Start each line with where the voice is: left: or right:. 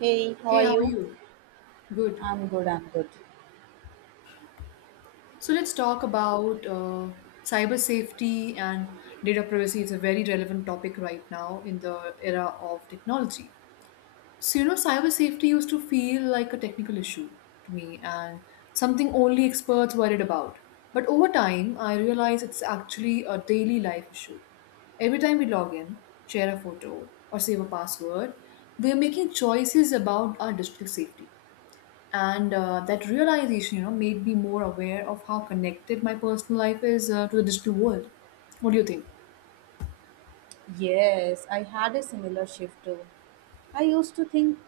right: Hey, how
left: Hey,
right: are
left: how are
right: you?
left: you? Good.
right: I'm good.
left: So let's talk about cyber safety and data privacy. It's a very relevant topic right now in the era of technology. So, you know, cyber safety used to feel like a technical issue to me and something only experts worried about. But over time, I realized it's actually a daily life issue. Every time we log in, share a photo, or save a password, we are making choices about our digital safety. And that realization, you know, made me more aware of how connected my personal life is, to the digital world. What do you think?
right: Yes, I had a similar shift too. I used to think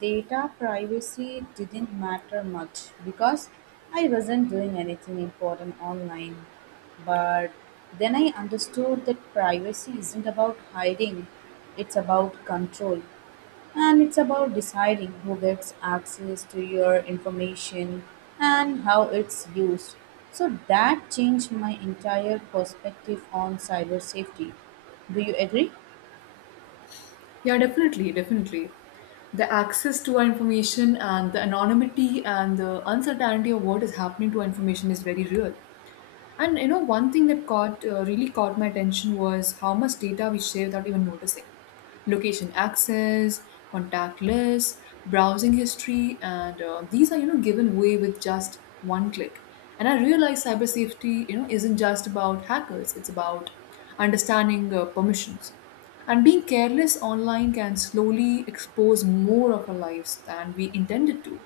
right: data privacy didn't matter much because I wasn't doing anything important online. But then I understood that privacy isn't about hiding, it's about control. And it's about deciding who gets access to your information and how it's used. So that changed my entire perspective on cyber safety. Do you agree?
left: Yeah, definitely, the access to our information and the anonymity and the uncertainty of what is happening to our information is very real. And you know, one thing that caught really caught my attention was how much data we share without even noticing. Location access, contact lists, browsing history, and these are, you know, given away with just one click. And I realized cyber safety, you know, isn't just about hackers. It's about understanding permissions. And being careless online can slowly expose more of our lives than we intended to.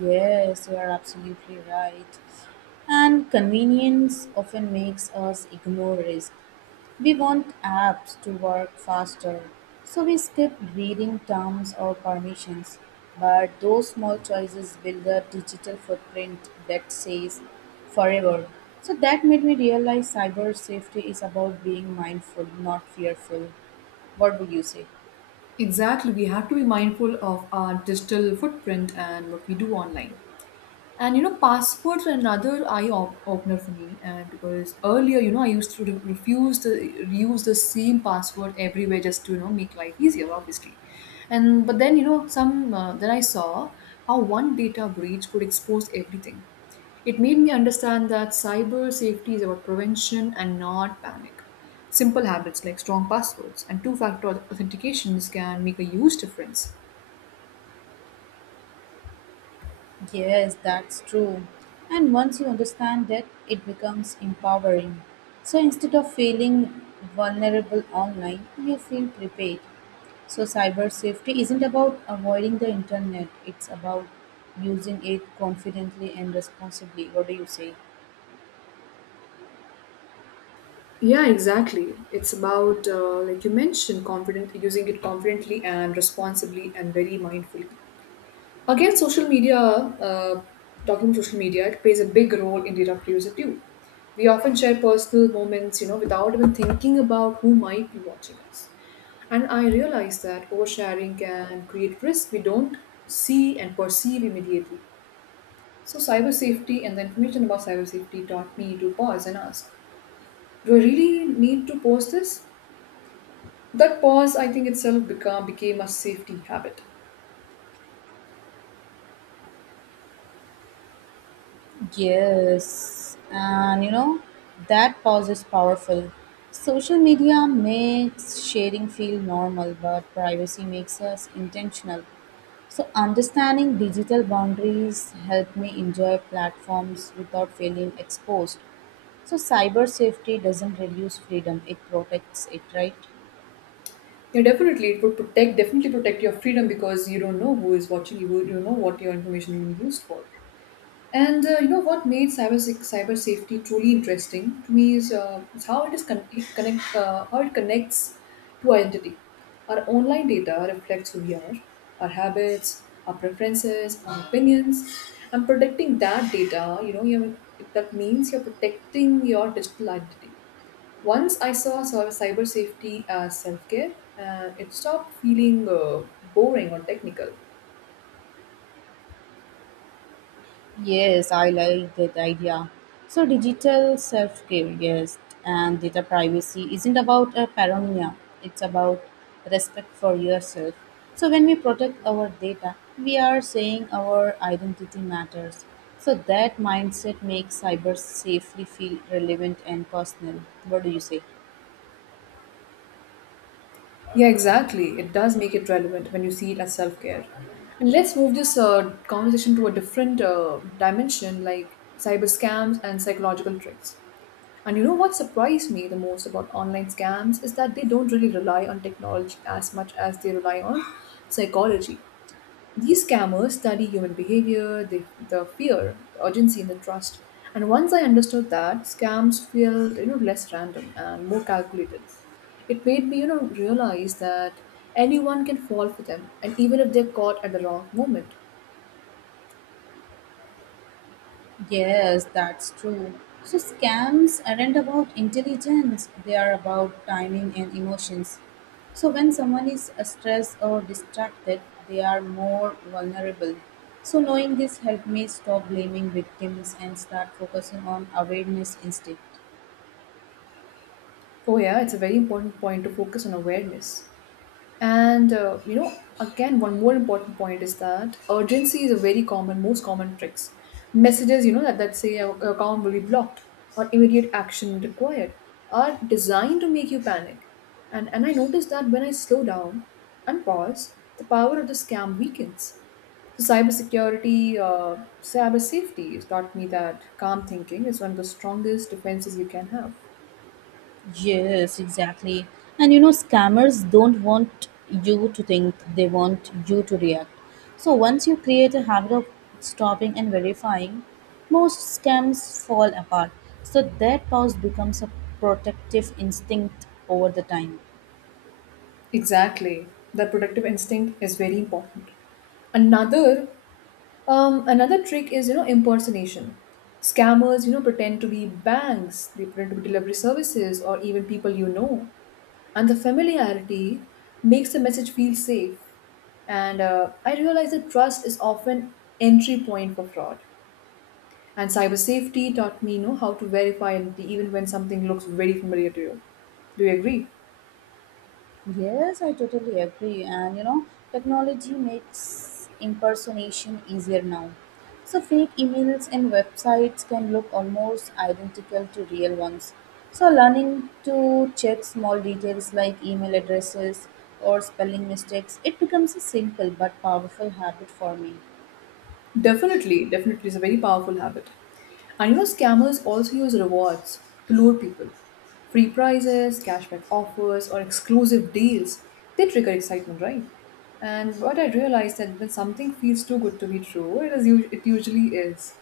right: Yes, you are absolutely right. And convenience often makes us ignore risk. We want apps to work faster, so we skip reading terms or permissions. But those small choices build a digital footprint that says forever. So that made me realize cyber safety is about being mindful, not fearful. What would you say?
left: Exactly. We have to be mindful of our digital footprint and what we do online. And you know, passwords are another opener for me. And because earlier, you know, I used to refuse to use the same password everywhere just to, you know, make life easier, obviously. And but then you know, some then I saw how one data breach could expose everything. It made me understand that cyber safety is about prevention and not panic. Simple habits like strong passwords and two factor authentications can make a huge difference.
right: Yes, that's true. And once you understand it, it becomes empowering. So instead of feeling vulnerable online, you feel prepared. So cyber safety isn't about avoiding the internet, it's about using it confidently and responsibly. What do you say?
left: Yeah, exactly. It's about, like you mentioned, confident, using it confidently and responsibly and very mindfully. Again, talking about social media, it plays a big role in data producer too. We often share personal moments, you know, without even thinking about who might be watching us. And I realize that oversharing can create risk we don't see and perceive immediately. So, cyber safety and the information about cyber safety taught me to pause and ask, do I really need to post this? That pause, I think, itself became a safety habit.
right: Yes, and you know, that pause is powerful. Social media makes sharing feel normal, but privacy makes us intentional. So understanding digital boundaries helped me enjoy platforms without feeling exposed. So cyber safety doesn't reduce freedom, it protects it, right?
left: Yeah, definitely, it would protect, definitely protect your freedom because you don't know who is watching you, you don't know what your information will be used for. And you know what made cyber safety truly interesting to me is how it is con- it connect how it connects to identity. Our online data reflects who we are, our habits, our preferences, our opinions. And protecting that data, you know, you that means you're protecting your digital identity. Once I saw cyber safety as self care, and it stopped feeling boring or technical.
right: Yes, I like that idea. So digital self care, yes, and data privacy isn't about a paranoia, it's about respect for yourself. So when we protect our data, we are saying our identity matters. So that mindset makes cyber safely feel relevant and personal. What do you say?
left: Yeah, exactly. It does make it relevant when you see it as self care. And let's move this conversation to a different dimension, like cyber scams and psychological tricks. And you know what surprised me the most about online scams is that they don't really rely on technology as much as they rely on psychology. These scammers study human behavior, the fear, the urgency, and the trust. And once I understood that, scams feel, you know, less random and more calculated. It made me, you know, realize that anyone can fall for them, and even if they're caught at the wrong moment.
right: Yes, that's true. So scams aren't about intelligence, they are about timing and emotions. So when someone is stressed or distracted, they are more vulnerable. So knowing this helped me stop blaming victims and start focusing on awareness instead.
left: Oh yeah, it's a very important point to focus on awareness. And you know, again, one more important point is that urgency is a very common, most common tricks. Messages, you know, that say your account will be blocked or immediate action required are designed to make you panic. And I noticed that when I slow down and pause, the power of the scam weakens. So cyber safety has taught me that calm thinking is one of the strongest defenses you can have.
right: Yes, exactly. And you know, scammers don't want you to think, they want you to react. So once you create a habit of stopping and verifying, most scams fall apart. So that pause becomes a protective instinct over the time.
left: Exactly. The protective instinct is very important. Another Another trick is, you know, impersonation. Scammers, you know, pretend to be banks, they pretend to be delivery services or even people you know. And the familiarity makes the message feel safe. And I realize that trust is often entry point for fraud. And cyber safety taught me, you know, how to verify identity even when something looks very familiar to you. Do you agree?
right: Yes, I totally agree. And you know, technology makes impersonation easier now. So fake emails and websites can look almost identical to real ones. So learning to check small details like email addresses or spelling mistakes, it becomes a simple but powerful habit for me.
left: Definitely, definitely, it's a very powerful habit. And you know, scammers also use rewards to lure people. Free prizes, cashback offers, or exclusive deals. They trigger excitement, right? And what I realized that when something feels too good to be true, it usually is.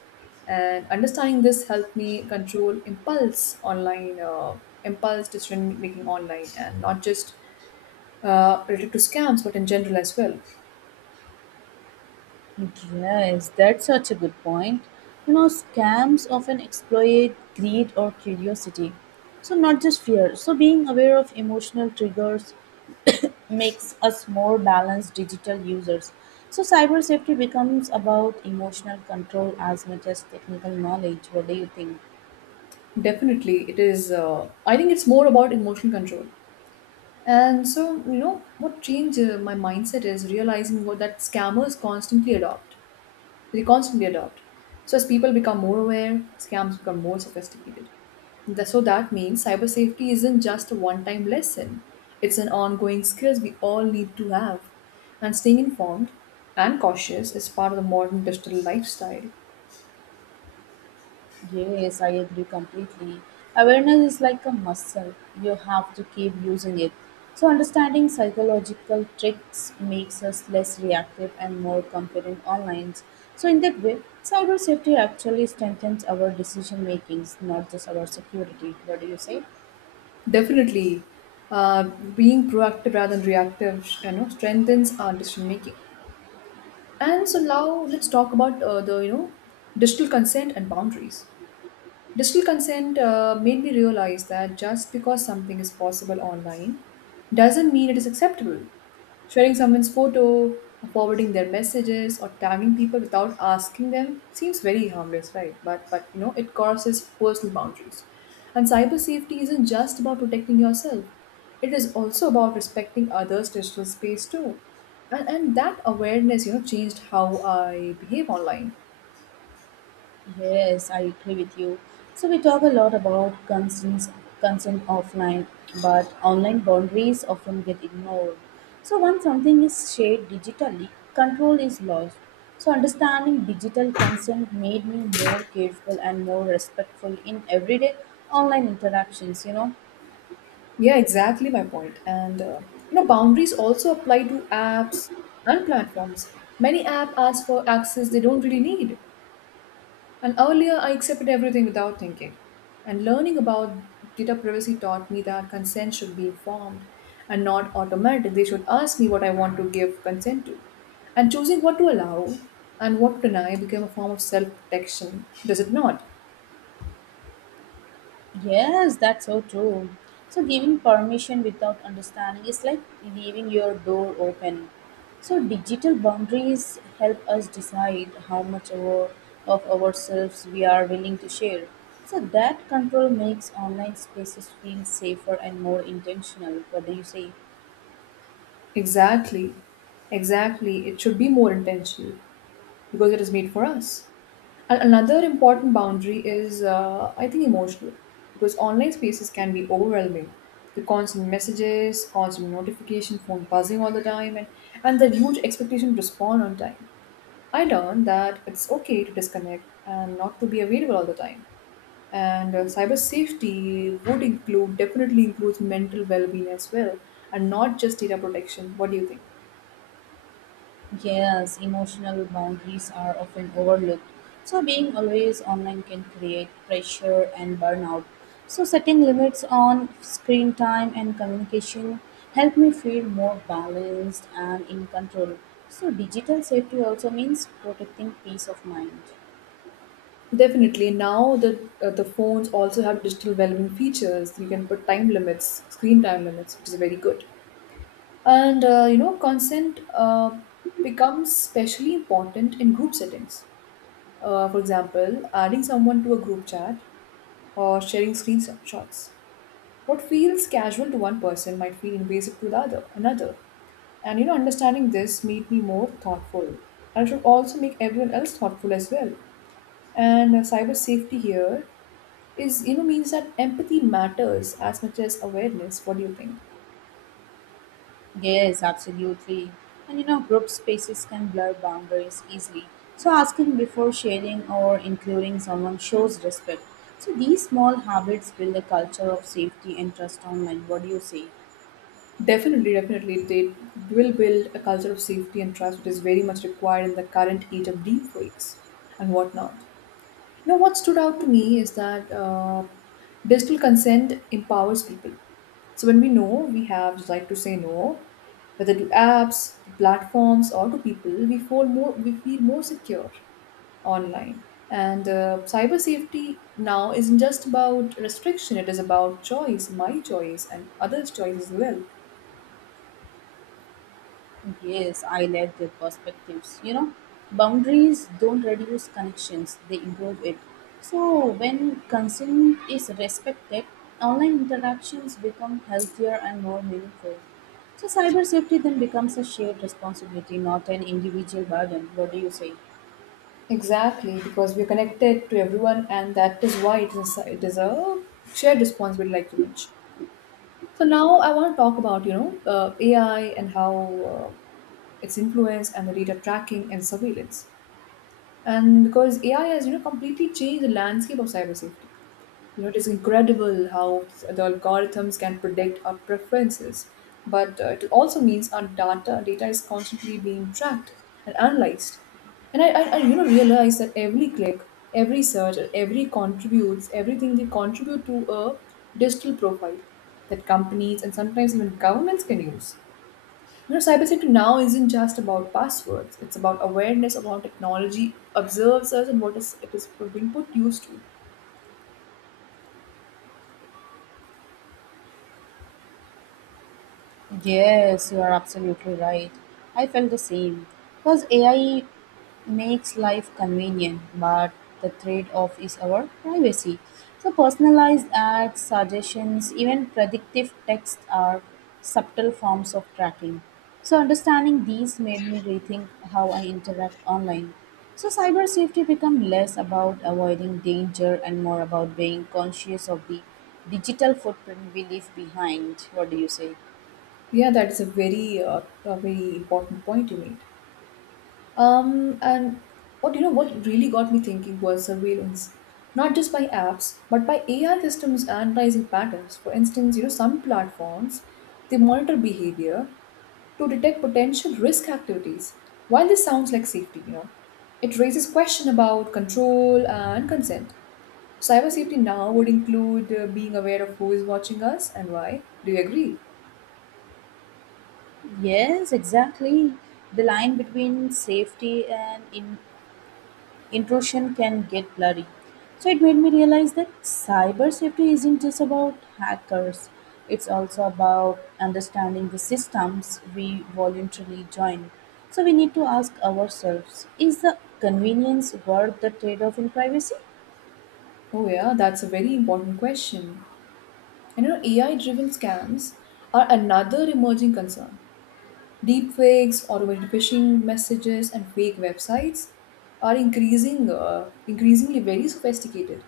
left: And understanding this helped me control impulse online, impulse decision making online, and not just related to scams, but in general as well.
right: Yes, that's such a good point. You know, scams often exploit greed or curiosity. So, not just fear. So being aware of emotional triggers makes us more balanced digital users. So cyber safety becomes about emotional control as much as technical knowledge. What do you think?
left: Definitely, it is. I think it's more about emotional control. And so, you know, what changed my mindset is realizing what that scammers constantly adopt. They constantly adopt. So as people become more aware, scams become more sophisticated. So that means cyber safety isn't just a one-time lesson. It's an ongoing skills we all need to have. And staying informed and cautious is part of the modern digital lifestyle.
right: Yes, I agree completely. Awareness is like a muscle, you have to keep using it. So understanding psychological tricks makes us less reactive and more confident online. So in that way, cyber safety actually strengthens our decision makings, not just our security. What do you say?
left: Definitely, uh, being proactive rather than reactive, you know, strengthens our decision making. And so now let's talk about the, you know, digital consent and boundaries. Digital consent made me realize that just because something is possible online doesn't mean it is acceptable. Sharing someone's photo, or forwarding their messages, or tagging people without asking them seems very harmless, right? But you know it crosses personal boundaries. And cyber safety isn't just about protecting yourself; it is also about respecting others' digital space too. And that awareness, you know, changed how I behave online.
right: Yes, I agree with you. So we talk a lot about consent, consent offline, but online boundaries often get ignored. So once something is shared digitally, control is lost. So understanding digital consent made me more careful and more respectful in everyday online interactions, you know.
left: Yeah, exactly my point. And you know, boundaries also apply to apps and platforms. Many app ask for access they don't really need. And earlier, I accepted everything without thinking. And learning about data privacy taught me that consent should be informed and not automatic. They should ask me what I want to give consent to. And choosing what to allow and what to deny became a form of self protection, does it not?
right: Yes, that's so true. So giving permission without understanding is like leaving your door open. So digital boundaries help us decide how much our, of ourselves we are willing to share. So that control makes online spaces feel safer and more intentional. What do you say?
left: Exactly. Exactly. It should be more intentional, because it is made for us. And another important boundary is, I think, emotional, because online spaces can be overwhelming. The constant messages, constant notification, phone buzzing all the time, and the huge expectation to respond on time. I learned that it's okay to disconnect and not to be available all the time. And cyber safety would include, definitely includes mental well being as well, and not just data protection. What do you think?
right: Yes, emotional boundaries are often overlooked. So being always online can create pressure and burnout. So setting limits on screen time and communication help me feel more balanced and in control. So digital safety also means protecting peace of mind.
left: Definitely. Now the phones also have digital well-being features. You can put time limits, screen time limits, which is very good. And you know, consent becomes especially important in group settings. For example, adding someone to a group chat or sharing screenshots. What feels casual to one person might feel invasive to the other another. And you know, understanding this made me more thoughtful. And it should also make everyone else thoughtful as well, and cyber safety here is, you know, means that empathy matters as much as awareness. What do you think?
right: Yes, absolutely. And you know, group spaces can blur boundaries easily. So asking before sharing or including someone shows respect. So these small habits build a culture of safety and trust online. What do you say?
left: Definitely, definitely, they will build a culture of safety and trust, which is very much required in the current age of deepfakes and whatnot. You know, what stood out to me is that digital consent empowers people. So when we know we have the right to say no, whether to apps, to platforms, or to people, we feel more secure online. And cyber safety now isn't just about restriction; it is about choice, my choice, and others' choice as well.
right: Yes, I like their perspectives. You know, boundaries don't reduce connections, they improve it. So when consent is respected, online interactions become healthier and more meaningful. So cyber safety then becomes a shared responsibility, not an individual burden. What do you say?
left: Exactly, because we're connected to everyone, and that is why it is a shared responsibility, like you mentioned. So now I want to talk about, you know, AI and how uh, its influence and the data tracking and surveillance. And because AI has, you know, completely changed the landscape of cyber safety. You know, it is incredible how the algorithms can predict our preferences, but it also means our data is constantly being tracked and analyzed. And I you know, realize that every click, every search, everything they contribute to a digital profile that companies and sometimes even governments can use. You know, cybersecurity now isn't just about passwords. It's about awareness of how technology observes us and what is it is we've been put used to.
right: Yes, you are absolutely right. I felt the same. Because AI makes life convenient, but the trade off is our privacy. So personalized ads, suggestions, even predictive text are subtle forms of tracking. So understanding these made me rethink how I interact online. So cyber safety become less about avoiding danger and more about being conscious of the digital footprint we leave behind. What do you say?
left: Yeah, that is a very important point you made. And what you know, what really got me thinking was surveillance, not just by apps, but by AI systems and pricing patterns. For instance, you know, some platforms they monitor behavior to detect potential risk activities. While this sounds like safety, you know, it raises question about control and consent. Cyber safety now would include being aware of who is watching us and why. Do you agree?
right: Yes, exactly. The line between safety and intrusion can get blurry. So it made me realize that cyber safety isn't just about hackers, it's also about understanding the systems we voluntarily join. So we need to ask ourselves, is the convenience worth the trade off in privacy?
left: Oh yeah, that's a very important question. And you know, AI driven scams are another emerging concern. Deepfakes, automated phishing messages, and fake websites are increasingly very sophisticated.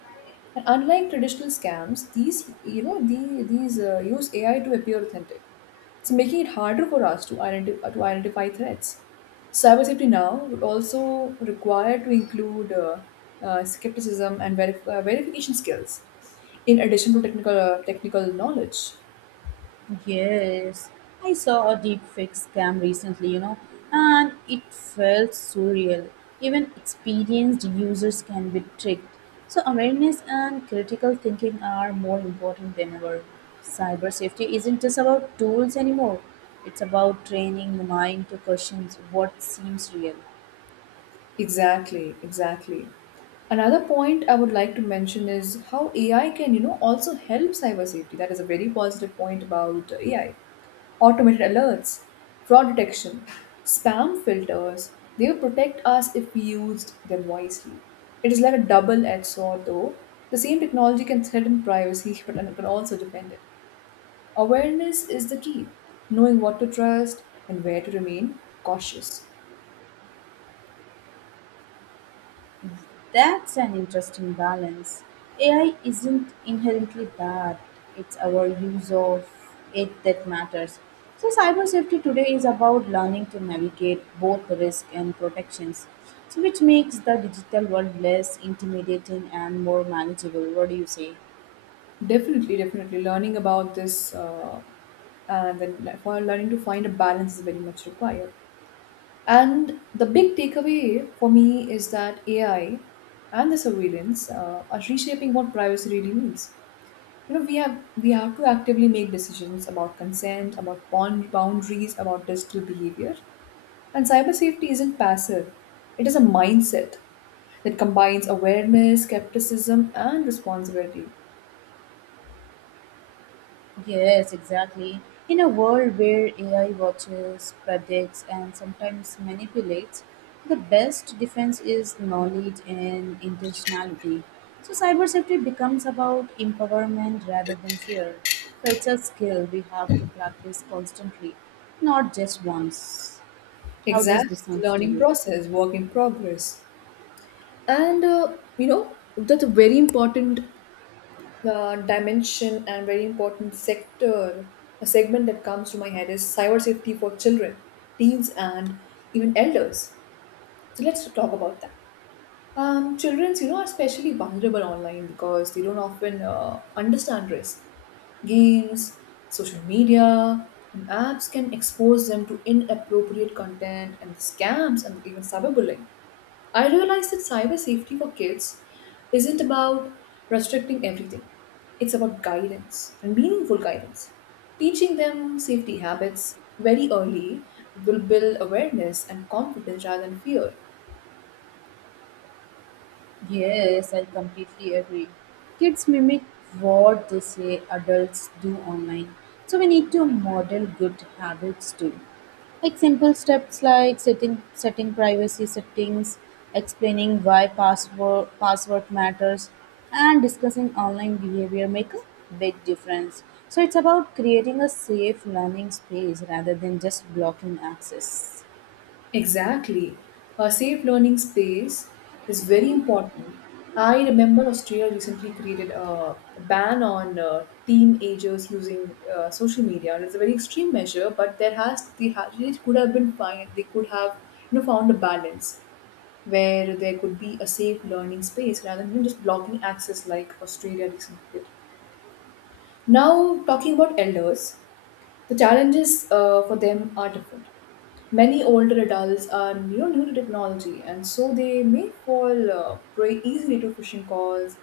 left: And unlike traditional scams, these you know the, these use AI to appear authentic. So making it harder for us to identify threats. Cybersafety now would also require to include skepticism and verification skills, in addition to technical knowledge.
right: Yes, I saw a deepfake scam recently, you know, and it felt surreal. Even experienced users can be tricked. So awareness and critical thinking are more important than ever. Cyber safety isn't just about tools anymore, it's about training the mind to question what seems real.
left: Exactly. Another point I would like to mention is how AI can, you know, also help cyber safety. That is a very positive point about AI. Automated alerts, fraud detection, spam filters, they will protect us if we used them wisely. It is like a double-edged sword though. The same technology can threaten privacy, but it can also defend it. Awareness is the key. Knowing what to trust and where to remain cautious.
right: That's an interesting balance. AI isn't inherently bad, it's our use of it that matters. So cyber safety today is about learning to navigate both risk and protections, so which makes the digital world less intimidating and more manageable. What do you say?
left: Definitely. Learning about this, and then for learning to find a balance is very much required. And the big takeaway for me is that AI and the surveillance are reshaping what privacy really means. You know, we have to actively make decisions about consent, about bond boundaries, about digital behavior. And cyber safety isn't passive; it is a mindset that combines awareness, skepticism, and responsibility.
right: Yes, exactly. In a world where AI watches, predicts, and sometimes manipulates, the best defense is knowledge and intentionality. So cyber safety becomes about empowerment rather than fear. So it's a skill we have to practice constantly, not just once. How does this
left: Exactly,
right: sound
left: the
right: to
left: learning
right: you?
left: process, work in progress. And you know That's a very important dimension and very important sector, a segment that comes to my head is cyber safety for children, teens, and even elders. So let's talk about that. Children's, you know, are especially vulnerable online because they don't often understand risk. Games, social media, and apps can expose them to inappropriate content and scams and even cyberbullying. I realized that cyber safety for kids isn't about restricting everything. It's about guidance and meaningful guidance. Teaching them safety habits very early will build awareness and confidence rather than fear.
right: Yes, I completely agree. Kids mimic what they say adults do online. So we need to model good habits too. Like simple steps like setting privacy settings, explaining why password matters, and discussing online behavior make a big difference. So it's about creating a safe learning space rather than just blocking access.
left: Exactly. A safe learning space is very important. I remember Australia recently created a ban on teenagers using social media, and it's a very extreme measure. But there has they, ha- they could have been fine. They could have, you know, found a balance where there could be a safe learning space rather than, you know, just blocking access like Australia recently did. Now, talking about elders, the challenges for them are different. Many older adults are, you know, new to technology, and so they may fall prey easily to phishing calls,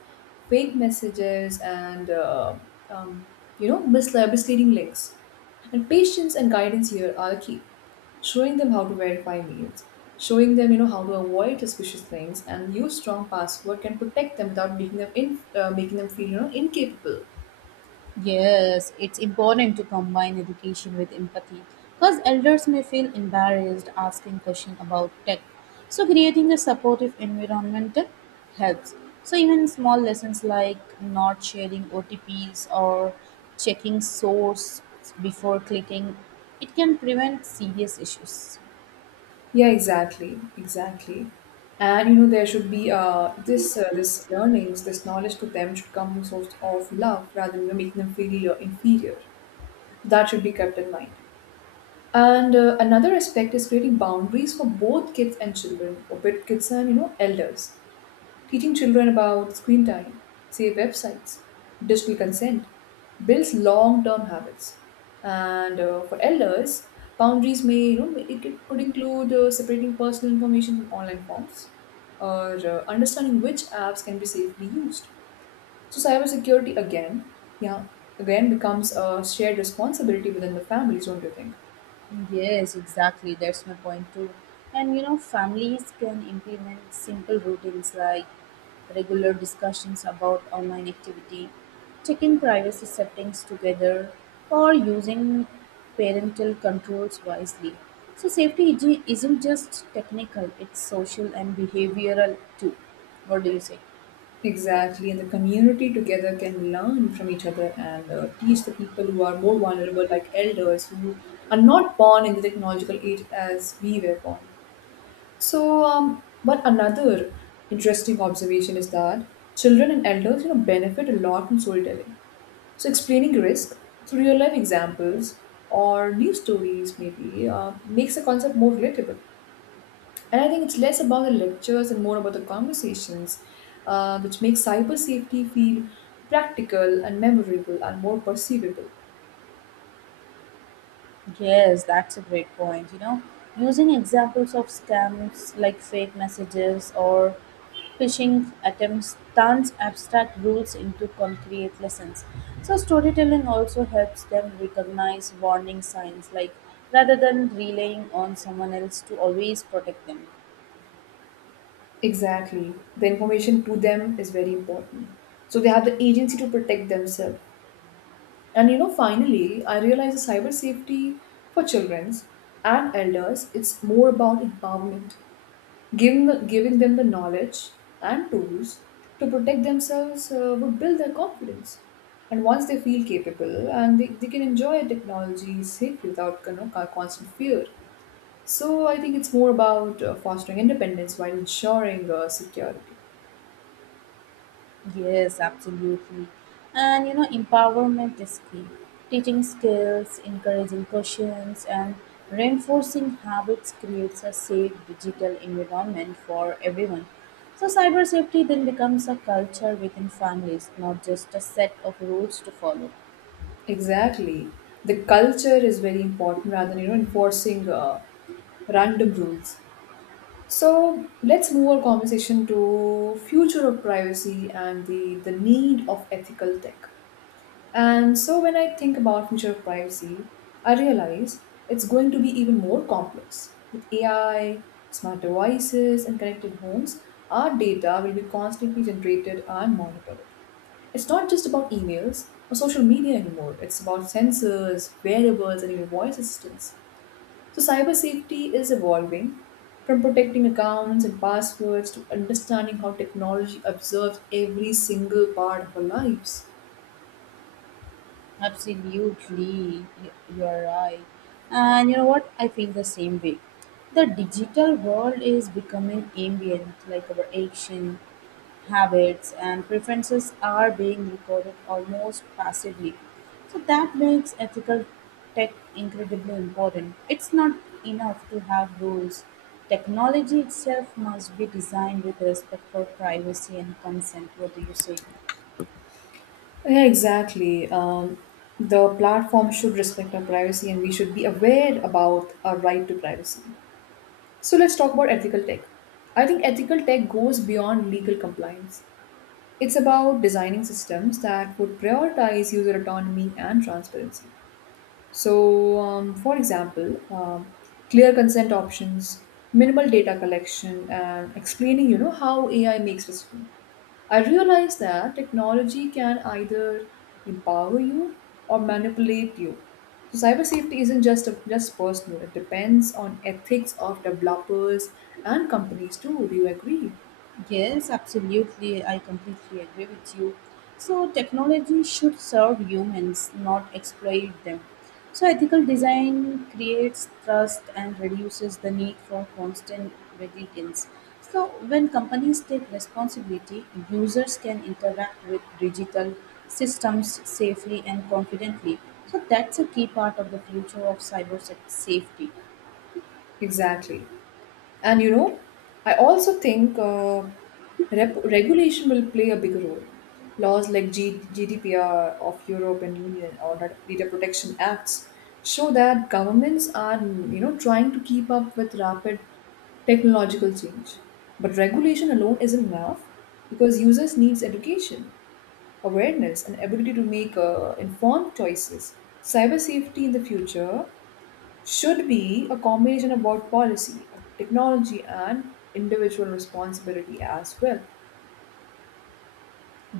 left: fake messages, and um, you know, misleading links. And patience and guidance here are key. Showing them how to verify mails, showing them, you know, how to avoid suspicious links, and use strong password can protect them without making them making them feel, you know, incapable.
right: Yes, it's important to combine education with empathy because elders may feel embarrassed asking questions about tech. So creating a supportive environment helps. So even small lessons like not sharing OTPs or checking source before clicking, it can prevent serious issues.
left: Yeah, exactly. And you know, there should be this learnings, this knowledge to them should come from source of love rather than, you know, making them feel inferior. That should be kept in mind. And another aspect is creating boundaries for both kids and children, for both kids and, you know, elders. Teaching children about screen time, safe websites, digital consent builds long-term habits. And for elders, boundaries may, you know, it could include separating personal information from online forms or understanding which apps can be safely used. So cybersecurity again, yeah, again becomes a shared responsibility within the families, don't you think?
right: Yes, exactly. That's my point too. And you know, families can implement simple routines like regular discussions about online activity, checking privacy settings together, or using parental controls wisely. So safety isn't just technical, it's social and behavioral too. What do you say?
left: Exactly, and the community together can learn from each other and teach the people who are more vulnerable, like elders who are not born in the technological age as we were born. So, but another interesting observation is that children and elders, you know, benefit a lot from storytelling. So, explaining risk through real life examples or new stories maybe makes the concept more relatable. And I think it's less about the lectures and more about the conversations, which makes cyber safety feel practical and memorable and more perceivable.
right: Yes, that's a great point. You know, using examples of scams like fake messages or phishing attempts turns abstract rules into concrete lessons. So storytelling also helps them recognize warning signs, like rather than relying on someone else to always protect them.
left: Exactly. The information to them is very important. So they have the agency to protect themselves. And you know, finally, I realize the cyber safety for children and elders, it's more about empowerment. Giving them the knowledge and tools to protect themselves would build their confidence. And once they feel capable and they can enjoy technology safely without, you know, constant fear. So I think it's more about fostering independence while ensuring security.
right: Yes, absolutely. And you know, empowerment is key. Teaching skills, encouraging questions, and reinforcing habits creates a safe digital environment for everyone. So cyber safety then becomes a culture within families, not just a set of rules to follow.
left: Exactly. The culture is very important rather than, you know, enforcing random rules. So let's move our conversation to future of privacy and the need of ethical tech. And so when I think about future of privacy, I realize it's going to be even more complex. With AI, smart devices, and connected homes, our data will be constantly generated and monitored. It's not just about emails or social media anymore. It's about sensors, wearables, and even voice assistants. So cyber safety is evolving from protecting accounts and passwords to understanding how technology observes every single part of our lives.
right: Absolutely, you are right. And you know what? I feel the same way. The digital world is becoming ambient, like our action, habits, and preferences are being recorded almost passively. So that makes ethical tech incredibly important. It's not enough to have rules. Technology itself must be designed with respect for privacy and consent. What do you say?
left: Yeah, exactly. The platform should respect our privacy and we should be aware about our right to privacy. So let's talk about ethical tech. I think ethical tech goes beyond legal compliance. It's about designing systems that would prioritize user autonomy and transparency. So, for example, clear consent options, minimal data collection, and explaining, you know, how AI makes decisions. I realize that technology can either empower you or manipulate you. So cyber safety isn't just personal; it depends on ethics of developers and companies too. Do you agree?
right: Yes, absolutely. I completely agree with you. So technology should serve humans, not exploit them. So ethical design creates trust and reduces the need for constant vigilance. So when companies take responsibility, users can interact with digital systems safely and confidently. So that's a key part of the future of safety.
left: Exactly. And you know, I also think regulation will play a big role. Laws like GDPR of European Union or Data Protection Acts show that governments are, you know, trying to keep up with rapid technological change. But regulation alone isn't enough because users needs education, awareness, and ability to make informed choices. Cyber safety in the future should be a combination of about policy, technology, and individual responsibility as well.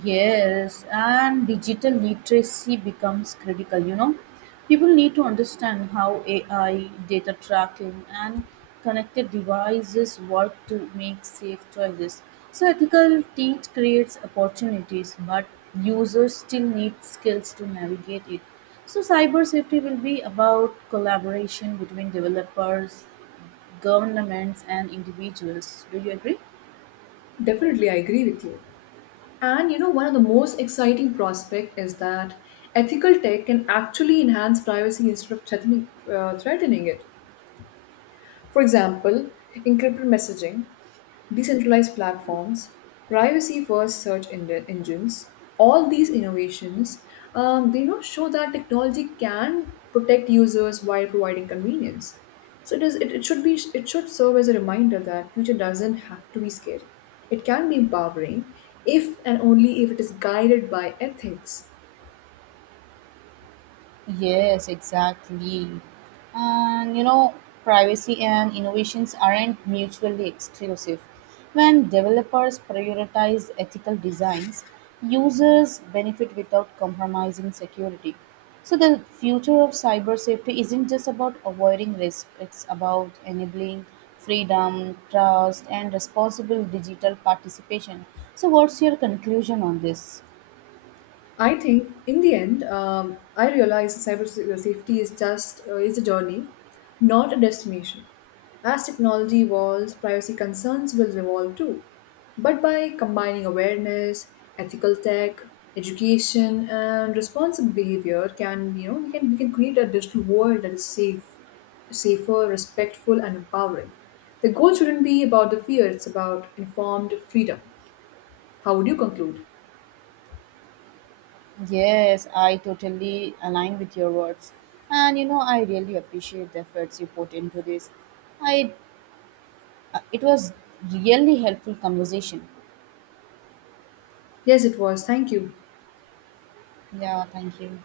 right: Yes, and digital literacy becomes critical. You know, people need to understand how AI, data tracking, and connected devices work to make safe choices. So ethical teach creates opportunities, but users still need skills to navigate it. So cyber safety will be about collaboration between developers, governments, and individuals. Do you agree?
left: Definitely, I agree with you. And you know, one of the most exciting prospect is that ethical tech can actually enhance privacy instead of threatening it. For example, encrypted messaging, decentralized platforms, privacy first search engines, all these innovations, they, you know, show that technology can protect users while providing convenience. So it, is, it should be it should serve as a reminder that future doesn't have to be scary. It can be empowering if and only if it is guided by ethics.
right: Yes, exactly. And you know, privacy and innovations aren't mutually exclusive. When developers prioritize ethical designs, users benefit without compromising security. So the future of cyber safety isn't just about avoiding risk, it's about enabling freedom, trust, and responsible digital participation. So what's your conclusion on this?
left: I think in the end, I realize cyber safety is just is a journey, not a destination. As technology evolves, privacy concerns will evolve too. But by combining awareness, ethical tech, education, and responsible behavior, can you know we can create a digital world that is safe, safer, respectful, and empowering. The goal shouldn't be about the fear; it's about informed freedom. How would you conclude?
right: Yes, I totally align with your words. And you know, I really appreciate the efforts you put into this. I it was really helpful conversation.
left: Yes, it was. Thank you.
right: Yeah, thank you.